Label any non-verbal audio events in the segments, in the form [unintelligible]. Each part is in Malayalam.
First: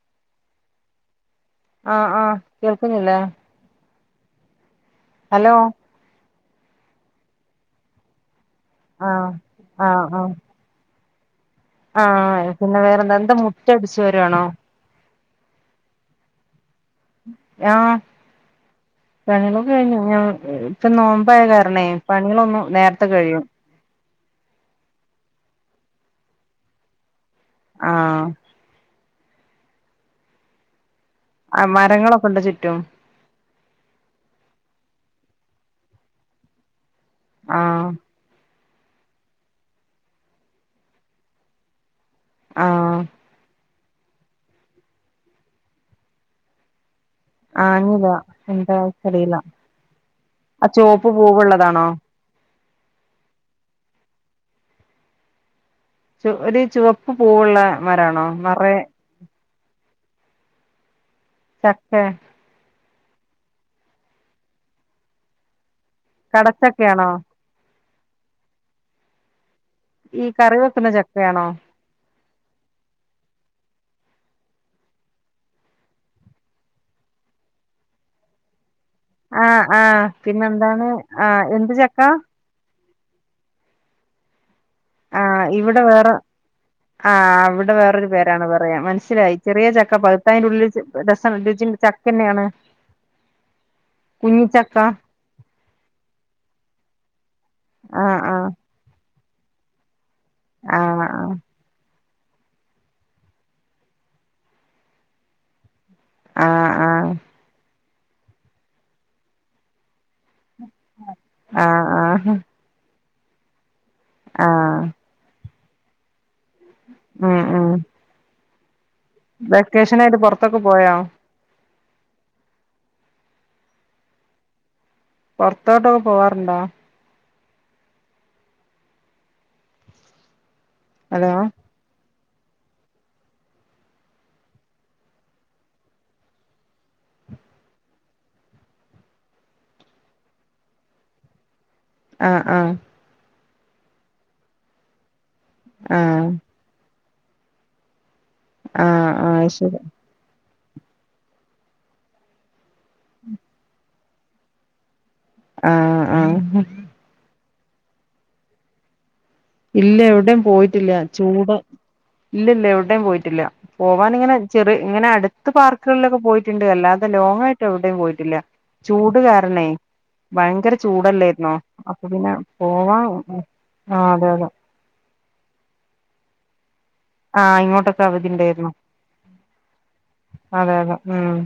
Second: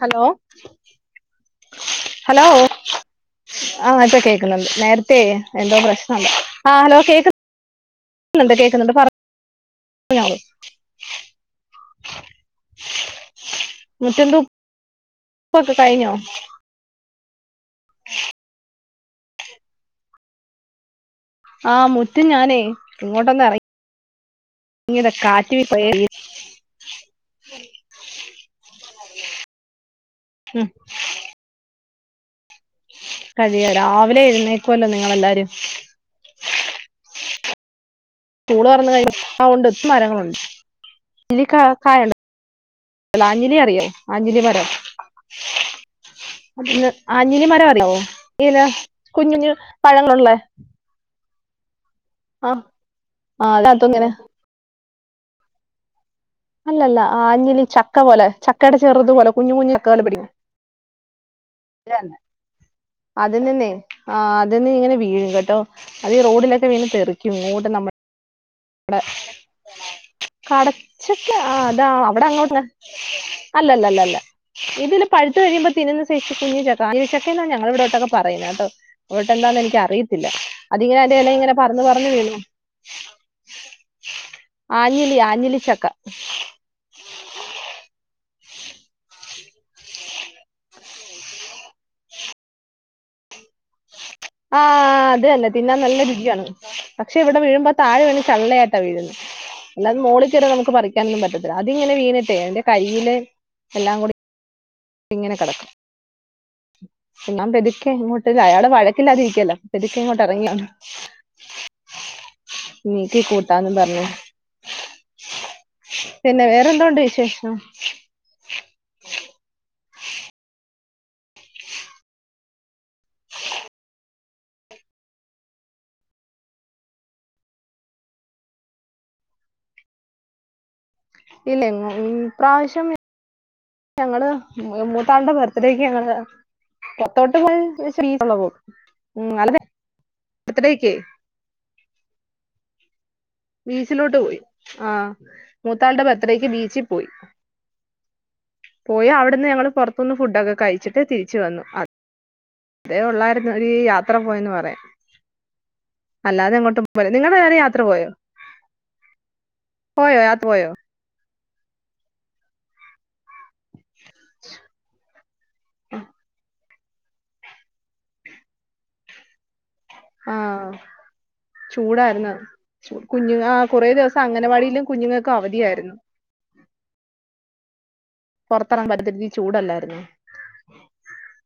ഹലോ ഉ [unintelligible] ആഹ ആഹ കേൾക്കുന്നില്ലേ ആഹ് അത കേൾക്കുന്നുണ്ട് നേരത്തെേ ഹലോ എന്തോ പ്രശ്നയുണ്ടായി ആഹ ഹലോ കേക്ക- കേൾക്കുന്നുണ്ട് കേക്കുന്നുണ്ട് ആഹ് പറഞ്ഞ ആഹ പിന്നെ വേറെന്താ എന്താ മുറ്റ അടിച്ചു വരുവാണോ കൊക്ക [unintelligible] കഴഞ്ഞോ ഉം [inaudible] ആഹ പണ്യോളൊക്കെ കഴിഞ്ഞ ഞ ഇപ്പൊ നോ ആഹ് മുറ്റും ഞാനേ കഴിയും ഇങ്ങോട്ടൊന്നറങ്ങീതാ കാ റ്റ് [unintelligible] ആഹ് ഉം [unintelligible] രങ്ങളൊക്കെ ഉണ്ട് ചുറ്റും കഴിയ രാവിലെ എഴുന്നേക്കുവല്ലോ നിങ്ങളെല്ലാരും. ആഹ് സ്കൂള് തൊറന്ന [unintelligible] മരങ്ങളുണ്ട് [unintelligible] ആഹ് [unintelligible] അറിയോ ആഞ്ഞിലി മരം [unintelligible] ആഞ്ഞിലി മരം അറിയാവോ ആഞ്ഞില ഇനെ എന്താ അറിയില്ല കുഞ്ഞുഞ്ഞു പഴങ്ങൾ ഉള്ളേ. ആ ചുവപ്പ് പൂവുള്ളതാണോ ആ [unintelligible] ചു ഒരു അല്ലല്ല ചുവപ്പ് പൂവുള്ള ആഞ്ഞിലി ചക്ക മരാണോ പോലെ നിറയെ ചക്കയുടെ ചെറുതുപോലെ കുഞ്ഞു കുഞ്ഞു [unintelligible] ചക്കെ അതിനിന്നെ ആ അതിന്ന് ഇങ്ങനെ വീഴും കേട്ടോ. അത് റോഡിലൊക്കെ വീണ് കടച്ചക്കയാണോ തെറിക്കും ഇങ്ങോട്ട് നമ്മൾ ടെ ഈ കറി വെക്കുന്ന കടച്ചക്ക ചക്കയാണോ ആ അതാ അവിടെ അങ്ങോട്ട് [unintelligible] അല്ലല്ല ഇതില് പഴുത്തു കഴിയുമ്പോ തിന്ന്ന്ന സൈസ്സ് കുഞ്ഞി ചക്ക ആഞ്ഞിലി ചക്ക എന്നാ ഞങ്ങളുടെ ഇടോട്ടൊക്കെ പറയുന്നത് കേട്ടോ. അവിട്ടെന്താന്ന് ആഹ് എനിക്ക് ആഹ് അറിയത്തില്ല, പിന്നെന്താണ് അതിങ്ങനെ എന്റെ എല ആഹ് ഇങ്ങനെ എന്ത് പറന്ന് ചക്ക പറന്ന് വീണു. ആഞ്ഞിലി ആ ആഞ്ഞിലി ഇവിടെ ചക്ക വേറെ ആ ഇവിടെ വേറൊരു പേരാണ് പറയാ, മനസ്സിലായി. ചെറിയ ചക്ക പഴുത്താ അയിന്റെ ഉള്ളിൽ ചെ രസ രുചി ചക്കന്നെയാണ്. ആ കുഞ്ഞിച്ചക്ക അതന്നെ തിന്നാൻ നല്ല രുച്യാണ്. പക്ഷേ ഇവിടെ വീഴുമ്പോൾ താഴെ ആ വീണ് ആ ചള്ളയായിട്ടാ വീഴുന്നെ. എല്ലാരും മോളി- നമുക്ക് ആ ആ പറിക്കാനൊന്നും പറ്റത്തില്ല അതിങ്ങനെ വീണ- ട്ടേ എന്റെ കയ്യില് എല്ലാം കൂടി ഇങ്ങനെ കിടക്കും ആ ആ എങ്ങോട്ട് അയാൾ വഴക്കില്ലാതിരിക്കെല്ല പതുക്കെ ഇങ്ങോട്ട് ഇറങ്ങിയാണ് ആ ആ നീക്കി കൂട്ടാന്ന് പറഞ് ആ [unintelligible] പിന്നെ വേറെന്തോണ്ട് ഉം വിശേഷം ഉം വെക്കേഷൻ ആയിട്ട് പുറത്തൊക്കെ പോയൊ പുറത്തോട്ടൊക്കെ പോവാറുണ്ടോ ഹലോ ഇല്ലെ ങ്ങോ മ് ഈ പ്രാവശ്യം ഞങ്ങള് മൂത്താളുടെ ബർത്ത്ഡേക്ക് ഞങ്ങള് പൊറത്തോട്ട് പോയി [unintelligible] ആളെ ബർത്ത്ഡേക്ക് ആ ആ ബീച്ചിലോട്ട് പോയി ആ ആ മൂത്താളുടെ ബർത്ഡേക്ക് ബീച്ചിൽ പോയി. ആ പോയി ആ അവിടുന്ന് ഞങ്ങള് ശരി പുറത്തുന്ന് ഫുഡൊക്കെ കഴിച്ചിട്ട് തിരിച്ചു വന്നു. അതേ ഉള്ളായിരുന്നു ഒരു യാത്ര പോയന്ന് പറയാൻ. ആ ആ അല്ലാതെ എങ്ങോട്ടും പോയില്ല നിങ് [unintelligible] ത്ര പോയോ ഇല്ല പോയോ എവിടെയും യാത്ര പോയോ പോയിട്ടില്ല. ചൂട് ഇല്ലില്ല എവിടെയും പോയി ട്ടില്ല പോവാൻ ഇങ്ങനെ ചെറി ഇങ്ങനെ അടുത്ത് പാർക്കുകളിലൊക്കെ പോയിട്ടുണ് ണ്ട് അല്ലാതെ ലോങ്ങായിട്ട് എവിടെയും പോയിട്ടില്ല ചൂട് കാരണേ ആ ഭയങ്കര ചൂടല്ലായിരുന്നോ അപ്പോ ചൂടായിരുന്നു പിന്നെ പോവാ ആഹ് അംഗനവാടിലും കുഞ്ഞ് തിങ്ങക്ക് അവധിയായിരുന്നു. ആഹ് ഇങ്ങോട്ടൊ പുറത്തിറങ്ങാൻ പറ്റത്തില്ലാതി ചൂടല്ലായിരുന്നു അതെ അതെ ഉം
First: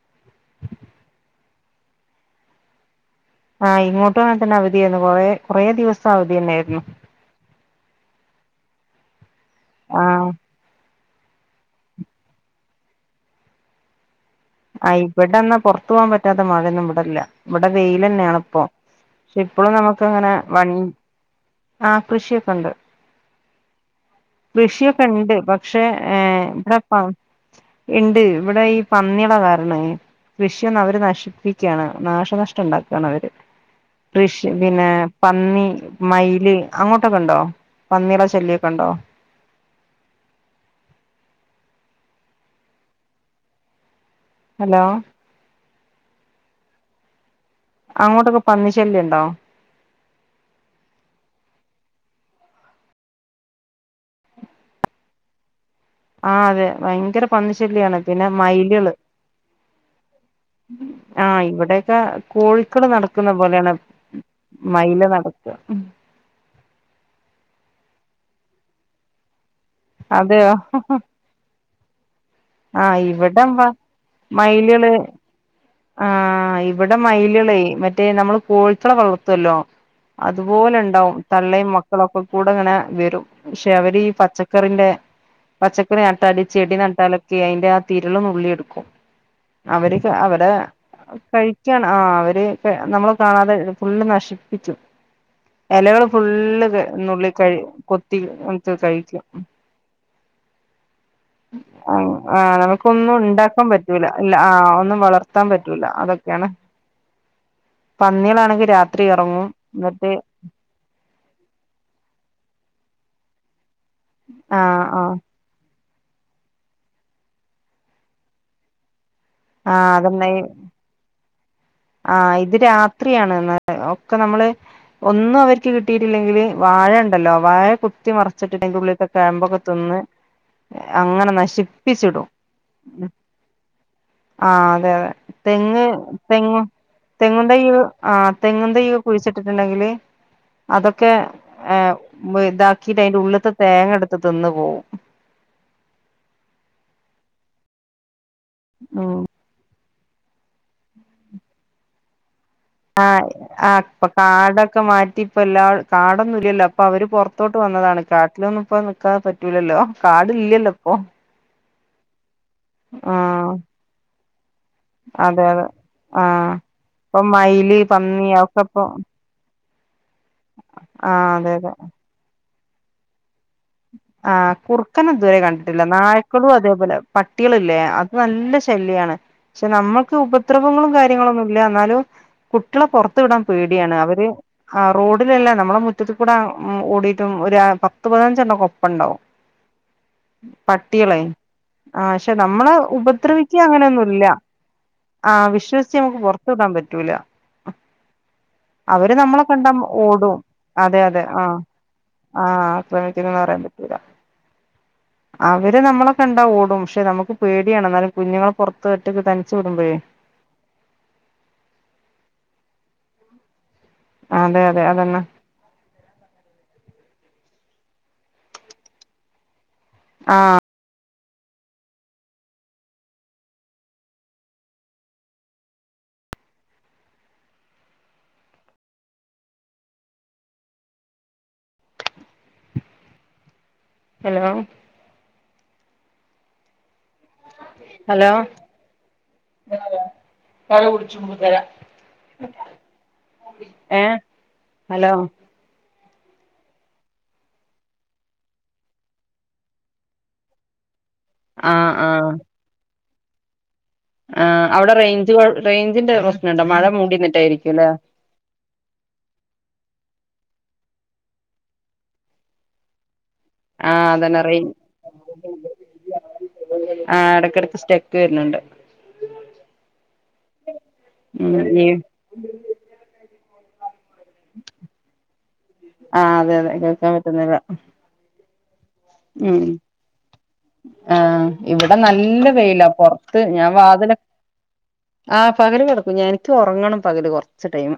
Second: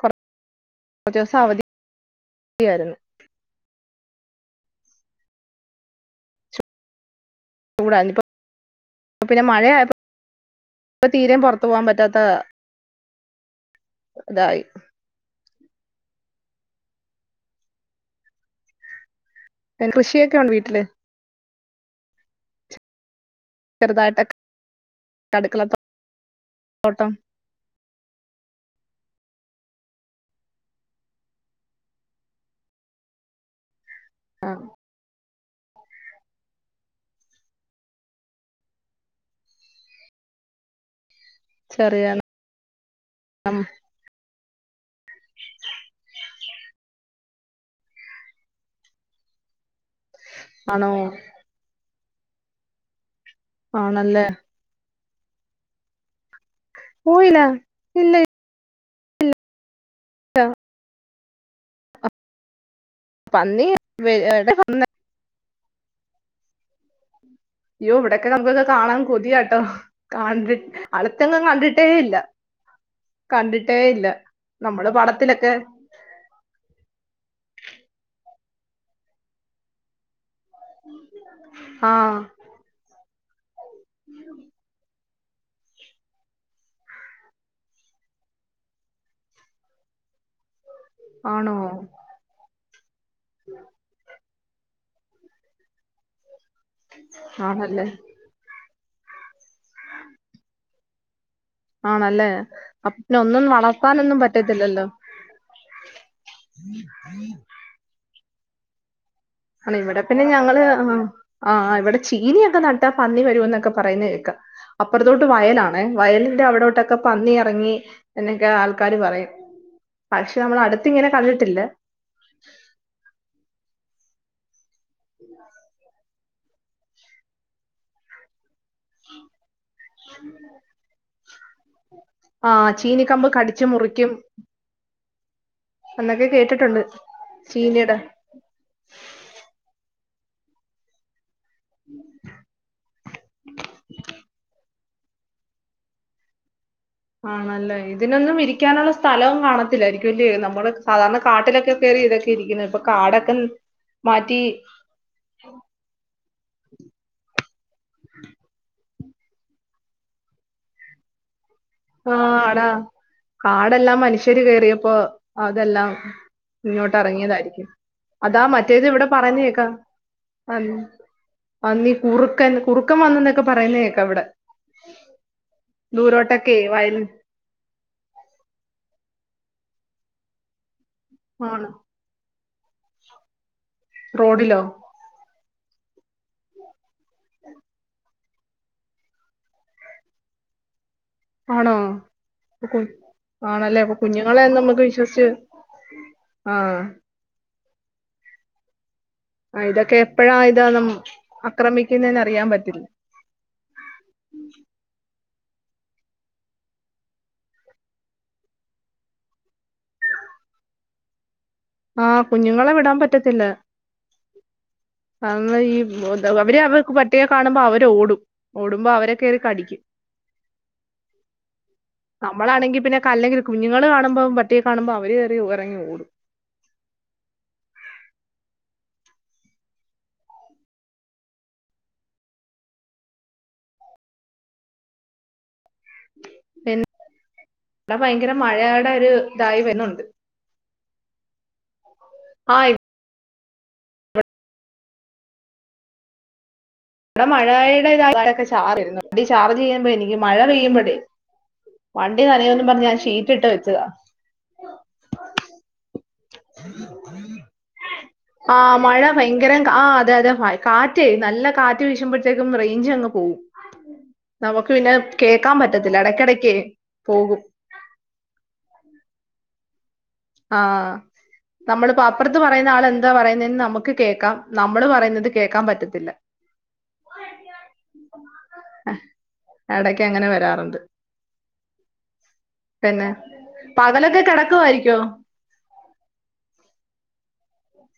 കുറച്ച ദിവസം അവധി ചെയരുന്നു. ആഹ് ഇങ്ങോട്ട് വണ തന്നെ അവധിയായിരുന്നു കൊറെ കൊറെ ദിവസം അവധി തന്നൊയിരുന്നു കൂട ഇനിപ്പ. പിന്നെ മഴയായപ്പം ആ ഇപ്പൊ തീരെം പൊർത്ത് പോവാം പറ്റാത്ത ഇതായി അ ഇബടെന്നാ പൊർ ത്ത് പോവാൻ പറ്റാത്ത മഴെന്നും ഇവ്ടെല്ല ഇവ്ടെ വെയിലെന്നേണ് ഇപ്പം പക്ഷെ ഇപ്പളും പിന്നെ നമുക്കങ്ങനെ കൃഷിയൊക്കെ ഉണ്ട് വ വീട്ടില് ആ കൃഷിയൊക്കെണ്ട് ചെറുതായിട്ടൊക്കെ കൃഷിയൊക്കെ ഇണ്ട് അടുക്കള പക്ഷെ എ ഇവിടെ പ തോട്ടം ഇണ്ട് ഇവിടെ ഈ പന്ന്യേളെ കാരണ കൃഷിയൊന്ന് അവര് നശിപ്പിക്ക്യാണ് നാശനഷ്ടം ഇണ്ടാക്കാണ് അവര് കൃഷി പിന്നെ പന്നി മയില് അങ്ങോട്ടൊക്കെ ഇണ്ടോ പന്നിടെ ശല്ല്യക്കെ ഇണ്ടോ ചെറിയാണ് ഹലോ അങ്ങോട്ടൊക്കെ പന്നിശല്യ ഇണ്ടോ ആണോ ആണ് അല്ലെ? ആഹ് അതെ ഭയങ്കര പോയില്ല പന്നി ശല്ല്യയാണ് ഇല്ല പിന്നെ മയിലെൾ ഉം ആഹ് ഇവ് ഇവ്ടെയൊക്കെ കോഴിക്കെൾ നട്ക്ക്ന്ന പന്നി പോലെയാണ് വെ- എടെ- മയിൽ നട് [unintelligible] ഉം അയ്യോ ഇവ്ടൊക്കെ നമുക്കൊക്കെ കാണാൻ കൊതിയാട്ടോ കാണ്ട് അതെയോ അട്ത്തെങ്ങും കണ്ടിട്ട് ട്ടെ ഇല്ല ആഹ് ഇവെടെംമ്പ കണ്ടിട്ടേ ഇല്ല മയിലെൾ നമ്മള് പടത്തിലൊക്കെ ആഹ് ഇവെടെ മയിലെളെ മറ്റേ നമ്മെൾ കോഴിക്കെളെ വളർത്തോല്ലോ? അതുപോലെ ഇണ്ടാവും തള്ളയും ആ മക്കളൊക്കെ കൂടെ ഇങ്ങനെ വെരും. പക്ഷെ അവര് ഈ പച്ചക്കറിന്റെ പച്ചക്കറി നട്ടാൽ ഈ ചെടി നട്ടാലൊക്കെ അയിന്റെ ആ തിരെൾ നുള്ളി എടുക്കും അവര് അവർ [unintelligible] ആണോ കഴിക്കാണ് ആഹ് അവെര് പേ നമ്മെൾ കാണാതെ ഫുള്ള് നശി ഹലോ ഫുൾ [unintelligible] നുള്ളി കഴിയും ആണല്ലേ കൊത്തി [unintelligible] [unintelligible] കഴിക്കും ആഹ് ആണല്ലേ ആഹ് അപ്പൊ നമുക്കൊന്നും പിന്നെ ഒന്നും ഉണ്ടാക്കാൻ പറ്റൂല്ല വളർത്താനൊന്നും ആഹ് പറ്റത്തില്ലല്ലോ ഒന്നും വളർ പറ്റൂല അതൊക്കെയാണ് പന്നികളാണെങ്കിൽ രാ അല്ല ഇവിടെ പിന്നെ ഞങ്ങള് ആഹ് ആഹ് ഇവിടെ ചീനിയൊക്കെ നാ ട്ട പന്നി വരോന്നൊക്കെ പറയുന്ന കേക്കാം ആഹ് ആഹ് അപ്പുറത്തോട്ട് വയലാ വയലിന്റെ അവിടോട്ടൊക്കെ പന്നി ഇറങ്ങി എന്നൊക്കെ ആൾക്കാര് പറയും ആഹ് പക്ഷെ നമ്മൾ അടുത്ത് ഇങ്ങനെ കണ്ടിട്ടില്ല ആ ഇത് രാത്രിയാണ് ഒക്കെ നമ്മള് ഒന്നും അവർക്ക് കിട്ടി ഇല്ലെങ്കില് വാഴ ഉണ്ടല്ലോ വാഴ കുത്തിമറി ച്ചിട്ടിട്ട് അതിനുള്ളിലത്തെ കാബ് ഒക്കെ തിന്ന് അങ്ങനെ നശിപ്പിച്ചിടും ആഹ് ചീനിക്കമ്പ് കടിച്ചു മുറിക്കും ആ അതെ അതെ തെങ്ങ് എന്നൊക്കെ തെങ്ങും കേട്ടിട്ടുണ്ട് തെങ്ങും തൈ ചീനിയുടെ ആ തെങ്ങിൻ തൈ കുഴിച്ചിട്ടിട്ടുണ്ടെങ്കില് അതൊക്കെ ഏ ഇതാക്കിട്ട് അതിന്റെ ഉള്ളിലത്തെ തേങ്ങ എടുത്തിട്ടു തിന്ന് പോവും ആണല്ലേ ഇതിനൊന്നും വി ഇരിക്കാനുള്ള ഉം സ്ഥലവും കാണത്തിലായിരിക്കും ല്ലേ നമ്മള് സാധാരണ കാട്ടിലൊക്കെ കേറി ഇരിക്കുന്നത് ഇപ്പൊ ആ കാടൊക്കെ അ ഇപ്പോ മാറ്റി കാടൊക്കെ മാറ്റി ഇപ്പം എല്ലാ കാടൊന്നും ഇല്ലല്ലോ അപ്പൊ അവര് പുറത്തോട്ട് വന്നതാണ് കാട്ടിലൊന്നും ഇപ്പ നിക്കാ കാ പറ്റൂലല്ലോ കാട് ഇല്ലല്ലോ ഇപ്പൊ ആ ആ കാടെല്ലാം മനുഷ്യന് [unintelligible] ഇപ്പോ അതെ അതെ അതെല്ലാം ആ ഇങ്ങോട്ട് ഇപ്പൊ ഇറങ്ങിയതായിരിക്കും മയില് പന്നി അതാ ഒക്കെ ഇപ്പൊ മറ്റേത് ഇവിടെ പറഞ്ഞ് കേക്കാം ആ അതെ അതെ പന്നി കുറുക് ക്കൻ കുറക്കൻ വന്നെന്ന് ആ കുറുക്കനെ ഇതുവരെ കണ്ടിട്ടില്ല നായ്ക്കള് പ്പം ദൂരോട്ടൊക്കെ വയൽ അതേപോലെ പട്ടികളില്ലേ അത് നല്ല ശല്യാണ് പക്ഷെ നമ്മക്ക് ഉപദ്രവങ്ങളും കാര്യ കാര്യങ്ങളൊന്നൂല്യ ആണ് എന്നാലും കുട്ടിളെ പുറത്തു വിടാം പേടിയാണ് അവര് റോഡിലോ ആ റോഡിലെല്ലാം നമ്മുടെ മുറ്റത്തുകുടെ ഓടി [unintelligible] പത്ത് പതിനഞ്ച് എണ്ണം ഒപ്പൊണ്ടാവും പട്ട് കുട്ടികളെ ആണോ ആ പക്ഷെ അപ്പൊ നമ്മളെ കു- ഉപദ്രവിക്കാ ആണല്ലേ അപ്പൊ അങ്ങനൊന്നുല്ല്യ കുഞ്ഞുങ്ങളെ ഒന്നും നമുക്ക് വിശ്വസിച്ച് ആ വിശ്വസിച്ച് നമുക്ക് പൊറത്ത് ആ വിടാൻ പറ്റൂല അവര് നമ്മളെ ആ, കണ്ടാ ഇതൊക്കെ എപ്പോഴാ ഓടും ഇതാ നം അതെ അതെ ആ ആക്രമിക്കുന്നതെന്ന് അറിയാൻ ആ പറ്റില്ല പറ്യാൻ പറ്റൂല അവര് നമ്മളെ കണ്ടാ ഓടും പക്ഷെ നമുക്ക് പേടിയാണ് ന്നാലും കുഞ്ഞ്ങ്ങളെ പൊർത്ത് ഒറ്റക്ക് തനിച്ച് വിട്മ്പഴേ ആ കുഞ്ഞുങ്ങളെ വിടാൻ പറ്റത്തില്ല അതെ അതെ അതന്നെ [unintelligible] അവര് അവർക്ക് [unintelligible] ണമ്പോ അവരോടും ഓടുമ്പോ അവരെ കേറി കടിക്കും ആ നമ്മളാണെങ്കി പിന്നെ കല്ലെങ്കില് കുഞ്ഞ്ങ്ങള് കാണ് മ്പം പട്ടിയേ കാണുമ്പം അവര് ത് എറങ്ങി ഓടും ഹലോ പെൻ വ്ടെ ഹലോ ഭയങ്കര മഴയേടെ ഒര് തായി വര്ണുണ്ട് [unintelligible] ആ ഇ ഏഹ് ഹലോ ഇവിടെ മഴയുടെ ഇതാ ചാർജ് ഇരുന്ന് ചാർജ് ചെയ്യുമ്പോ എനിക്ക് മഴ പെയ്യുമ്പോഴേ. ആ വണ്ടി നനയുന്ന് പറഞ്ഞ് ഞാൻ ഷേ ഇട്ട് വെച്ചത്. ആഹ് അവിടെ റേഞ്ച് കൊ റേ ആഹ് മഴ ഭയങ്കര ആ അതെ അതെ. കാറ്റേ നല്ല കാറ്റ് വീഴശുമ്പോഴത്തേക്കും റേഞ്ച് അങ്ങ് പോവും. ആ അതന്നെ റേ നമുക്ക് പിന്നെ കേക്കാൻ പറ്റത്തില്ല ഇടക്കടക്ക് ആ പോകും. ഇടക്കിടക്ക് സ്റ്റക്ക് വരുന്നുണ്ട് ആഹ് ഉം നമ്മളിപ്പോ അപ്പുറത്ത് പറയുന്ന ആള് എന്താ പറയുന്നെന്ന് നമു കേൾക്കാം നമ്മള് പറയുന്നത് കേക്കാൻ പറ്റത്തില്ല. ആ അതെ അതെ കേൾക്കാൻ പറ്റുന്നില്ല ഉം ഇടയ്ക്ക് അങ്ങനെ വരാറുണ്ട് ആഹ് ഇവിടെ നല്ല വെയിലാ പിന്നെ പൊറത്ത് ഞാൻ വാതില്. പകലൊക്കെ കിടക്കുമായിരിക്കോ ആഹ് പകല് കിടക്കും ഞ എനിക്ക് ഉറങ്ങണം പകല് കൊറച്ച് ടൈം.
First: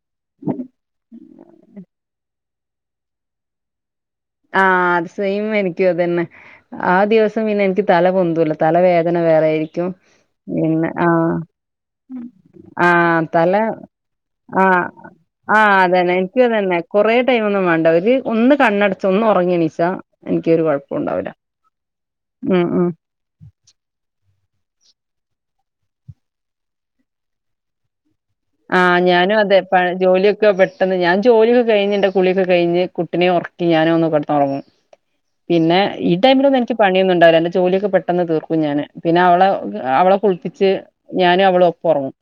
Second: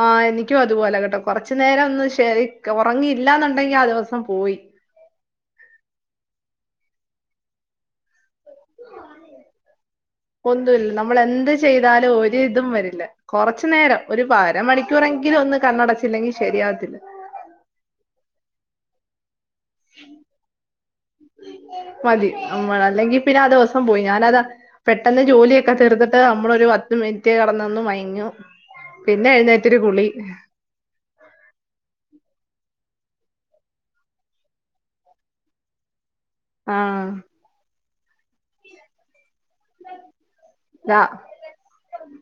ആഹ് എനിക്കും അതുപോലെ കേട്ടോ കൊറച്ചു നേരം ഒന്ന് ശരി. ഉറങ്ങിയില്ലന്നുണ്ടെങ്കിൽ അത് ദിവസം. പോയി ആഹ് സെയിം എനിക്കും അതെന്നെ. ആ ദിവസം പിന്നെ എനിക്ക് തല പൊന്തൂല്ല. തലവേദന വേറെയിരിക്കും, പിന്നെ ഒന്നുമില്ല നമ്മൾ ആഹ് എന്ത് ചെയ്താലും ഒരു ഇതും വരില്ല ആഹ് തല കുറച്ചു നേരം ഒരു ആഹ് അരമണിക്കൂറെങ്കിലും ഒന്ന് ആഹ് അതെന്നെ കണ്ണടച്ചില്ലെങ്കിൽ എനിക്കും അതെന്നെ ശരിയാവത്തില്ല കൊറെ ടൈം ഒന്നും വേണ്ട ഒരു. ഒന്ന് കണ്ണെട ഒന്ന് ഉറങ്ങിയെണീ മതി ഉം നമ്മൾ ഉം അല്ലെങ്കിൽ പിന്നെ ആ ദദിവസം പോയി ഞാനതാ പെട്ടെന്ന് ജോലിയൊക്കെ തീർത്തിട്ട് നമ്മൾ ഒരു പത്ത് മിനിറ്റ് കിടന്നൊന്ന് മയങ്ങും. ആഹ് ഞാനും അതെ പ ജോലിയൊക്കെ പെട്ടെന്ന് ഞാൻ ജോലിയൊക്കെ കഴിഞ്ഞിന്റെ കുളിയൊക്കെ കഴിഞ്ഞു കുട്ടിനെ ഉറക്കി ഞാനും ഒന്ന് കിടന്നു ഉറങ്ങും പിന്നെ ഈ ടൈമില് ഒന്നും എനിക്ക് ആഹ് പണിയൊന്നും ഉണ്ടാവില്ല എന്റെ ജോലി ഒക്കെ പെ ട്ടെന്ന് തീർക്കും ഞാന് പിന്നെ അവളെ അവളെ കുളിപ്പിച്ച് ഇതാ ഞാനും അവളും ഒപ്പം ഉറങ്ങും.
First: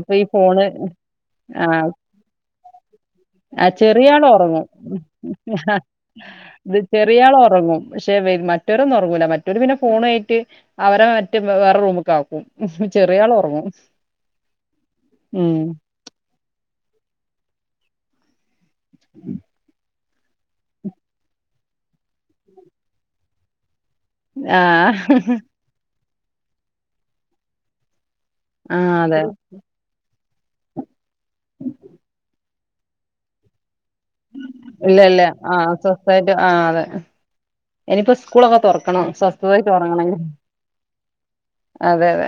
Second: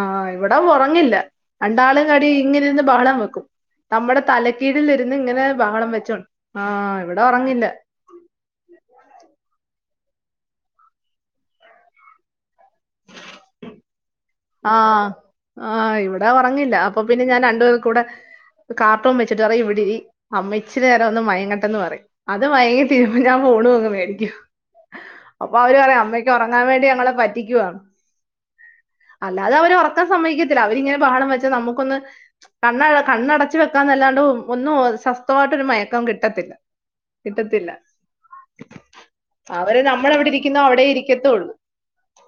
ഇപ്പോ ഈ ഇവിടെ ഫോണ് ഉറങ്ങില്ല ആഹ് രണ്ടാളും കടി ഇങ്ങനെ ഇരുന്ന് ബഹളം വെക്കും ആ നമ്മുടെ ചെറിയാൾ ഉറങ്ങും തലക്കീഴിലിരുന്ന് ഇങ്ങനെ ബഹളം വെച്ചോണ്ട് ഇത് ആഹ് ചെറിയ ഇവിടെ ആൾ ഉറങ്ങില്ല ഉറങ്ങും പക്ഷേ മറ്റേരൊന്നും ഉറങ്ങൂല മറ്റേര് പിന്നെ ഫോണായിട്ട് അവരെ മറ്റേ വേറെ റൂമുക്ക്‌ ആക്കും ചെറിയ ആൾ ഉറങ്ങും. ആ ഉം ആ ഇവിടെ ഉറങ്ങില്ല അപ്പോ പിന്നെ ഞാൻ രണ്ടുപേർക്കും കൂടെ കാർട്ടൂൺ വെച്ചിട്ട് പറയും ഇവിടിരി അമ്മ ഇച്ചിരി നേരം ഒന്ന് മയങ്ങട്ട എന്ന് പറയും അത് മയങ്ങി തീരുമ്പോൾ ഞാൻ ഫോണും അങ്ങ് മേ ആഹ് ക്ക്‌ ഉറങ്ങാൻ വേണ്ടി ഞങ്ങളെ പറ്റിക്കുവാന്ന്. ആഹ അല്ലാതെ അവര് ഉറക്കം- സമ്മതിക്കത്തില്ല അവരിങ്ങനെ- ബഹളം വെച്ചാൽ നമുക്കൊന്ന്- കണ്ണ് കണ്ണടച്ച് വെക്കും വെക്കേണ്ട അല്ലാണ്ട് ഒന്നും ഇല്ല ഇല്ല ആ സ്വസ്ഥമായിട്ട് ഒരു മയക്കം സ്വസ്ഥായിട്ട് ആ കിട്ടത്തില്ല അതെ കിട്ടത്തില്ല ഇനിയിപ്പോ സ്കൂളൊക്കെ തുറക്കണം സ്വസ്ഥതായിട്ട് അവര് ഉറങ്ങണമെങ്കിൽ നമ്മളവിടെ ഇരിക്കുന്നോ അവിടെ ഇരിക്കത്തള്ളു അതെ അതെ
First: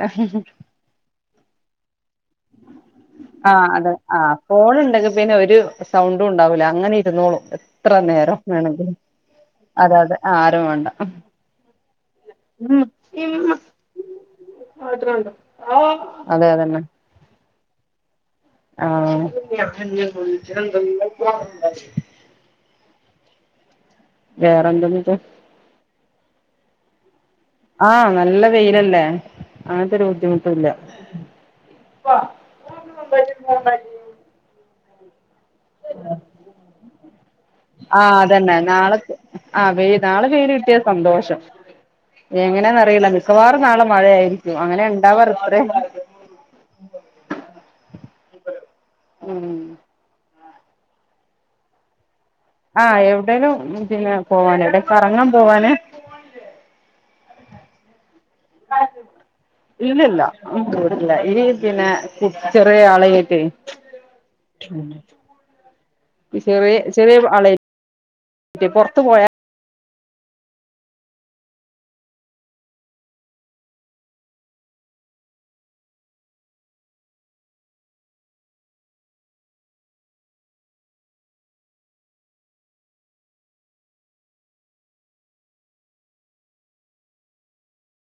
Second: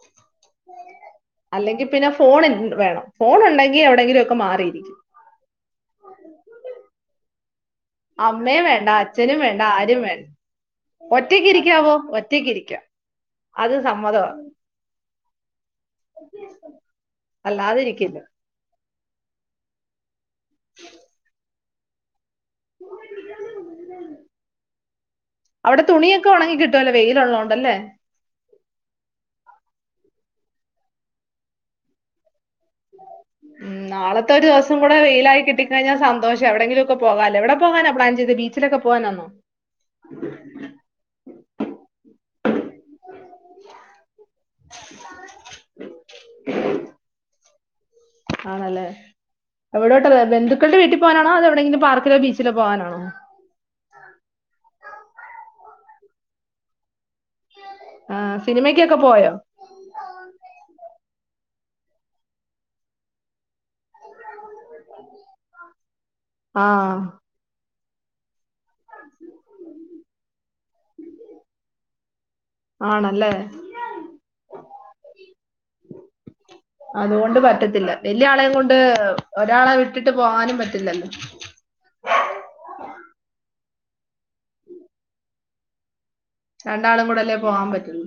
എങ്കിൽ പിന്നെ ഫോൺ എങ്കി വേണം ആഹ് അത ആ എവിടെങ്കിലും ഒക്കെ ഫോൺ മാറിയിരിക്കും ഉണ്ടെങ്കിൽ പിന്നെ ഒരു സൗണ്ടും ഉണ്ടാവൂല അങ്ങനെ ഇരുന്നോളൂ എത്ര നേരം അമ്മയും വേണെങ്കിൽ വേണ്ട അച്ഛനും വേണ്ട അതെ ആരും അതെ വേണ്ട ആരും വേണ്ട ഒറ്റയ്ക്ക് ഇരിക്കാവോ ഒറ്റയ്ക്ക് ഇരിക്കാം അത് സമ്മതമാണ് അതെതന്നെ അല്ലാതിരിക്കില്ല ആ ചന്ത പോ [unintelligible] വേറെന്തുണ്ട് അവിടെ തുണിയൊക്കെ ഉണങ്ങി കി കിട്ടുവല്ലോ വെയിലുള്ളോണ്ട്. ആ നല്ല വെയിലല്ലേ ഒരു ബുദ്ധിമുട്ടുല്ല ഉം നാളത്തൊരോസ [unintelligible] വൈലായി കി ട്ടി കഴിഞ്ഞാ സന്തോഷാ എവിടെങ്കിലൊക്കെ പോവാലോ എവിടെ പോവാനാ പ്ലാൻ ആഹ് ചെയ്തെ അതന്നെ ബീച്ചിലൊക്കെ നാളെ പോവാനാന്നൊ ആഹ് വെയി എങ്ങനാന്നറിയില്ല നിർ മിക്കവാറും നാളെ മഴയായിരിക്കും അങ്ങനെ ഇണ്ടാവാറ് ഇത്രേം ആണല്ലേ അവിടോട്ട് വെ വെന്തു ക്കളുടെ വീട്ടിൽ പോകാനാണോ അതോ എവിടെങ്കിലും പാർക്കിലോ ബീച്ച് ആഹ് എവിടെലും പിന്നെ പോവാന് എടെ കറങ്ങാൻ പോവാന് ആ സിനിമയ്ക്കൊക്കെ പോയോ ഇല്ലില്ല ഉ ല്ല ഈ പിന്നെ ചെറിയ ആളായിട്ടെ ആ ചെറിയ ചെറിയ ആള [unintelligible] പൊർത്ത് പോയാ ആണല്ലേ, അതുകൊണ്ട് പറ്റത്തില്ല വലിയ ആളെയും കൊണ്ട് ഒരാളെ വിട്ടിട്ട് പോവാനും പറ്റില്ലല്ലോ. രണ്ടാളും കൂടെ അല്ലേ പോവാൻ പറ്റുള്ളു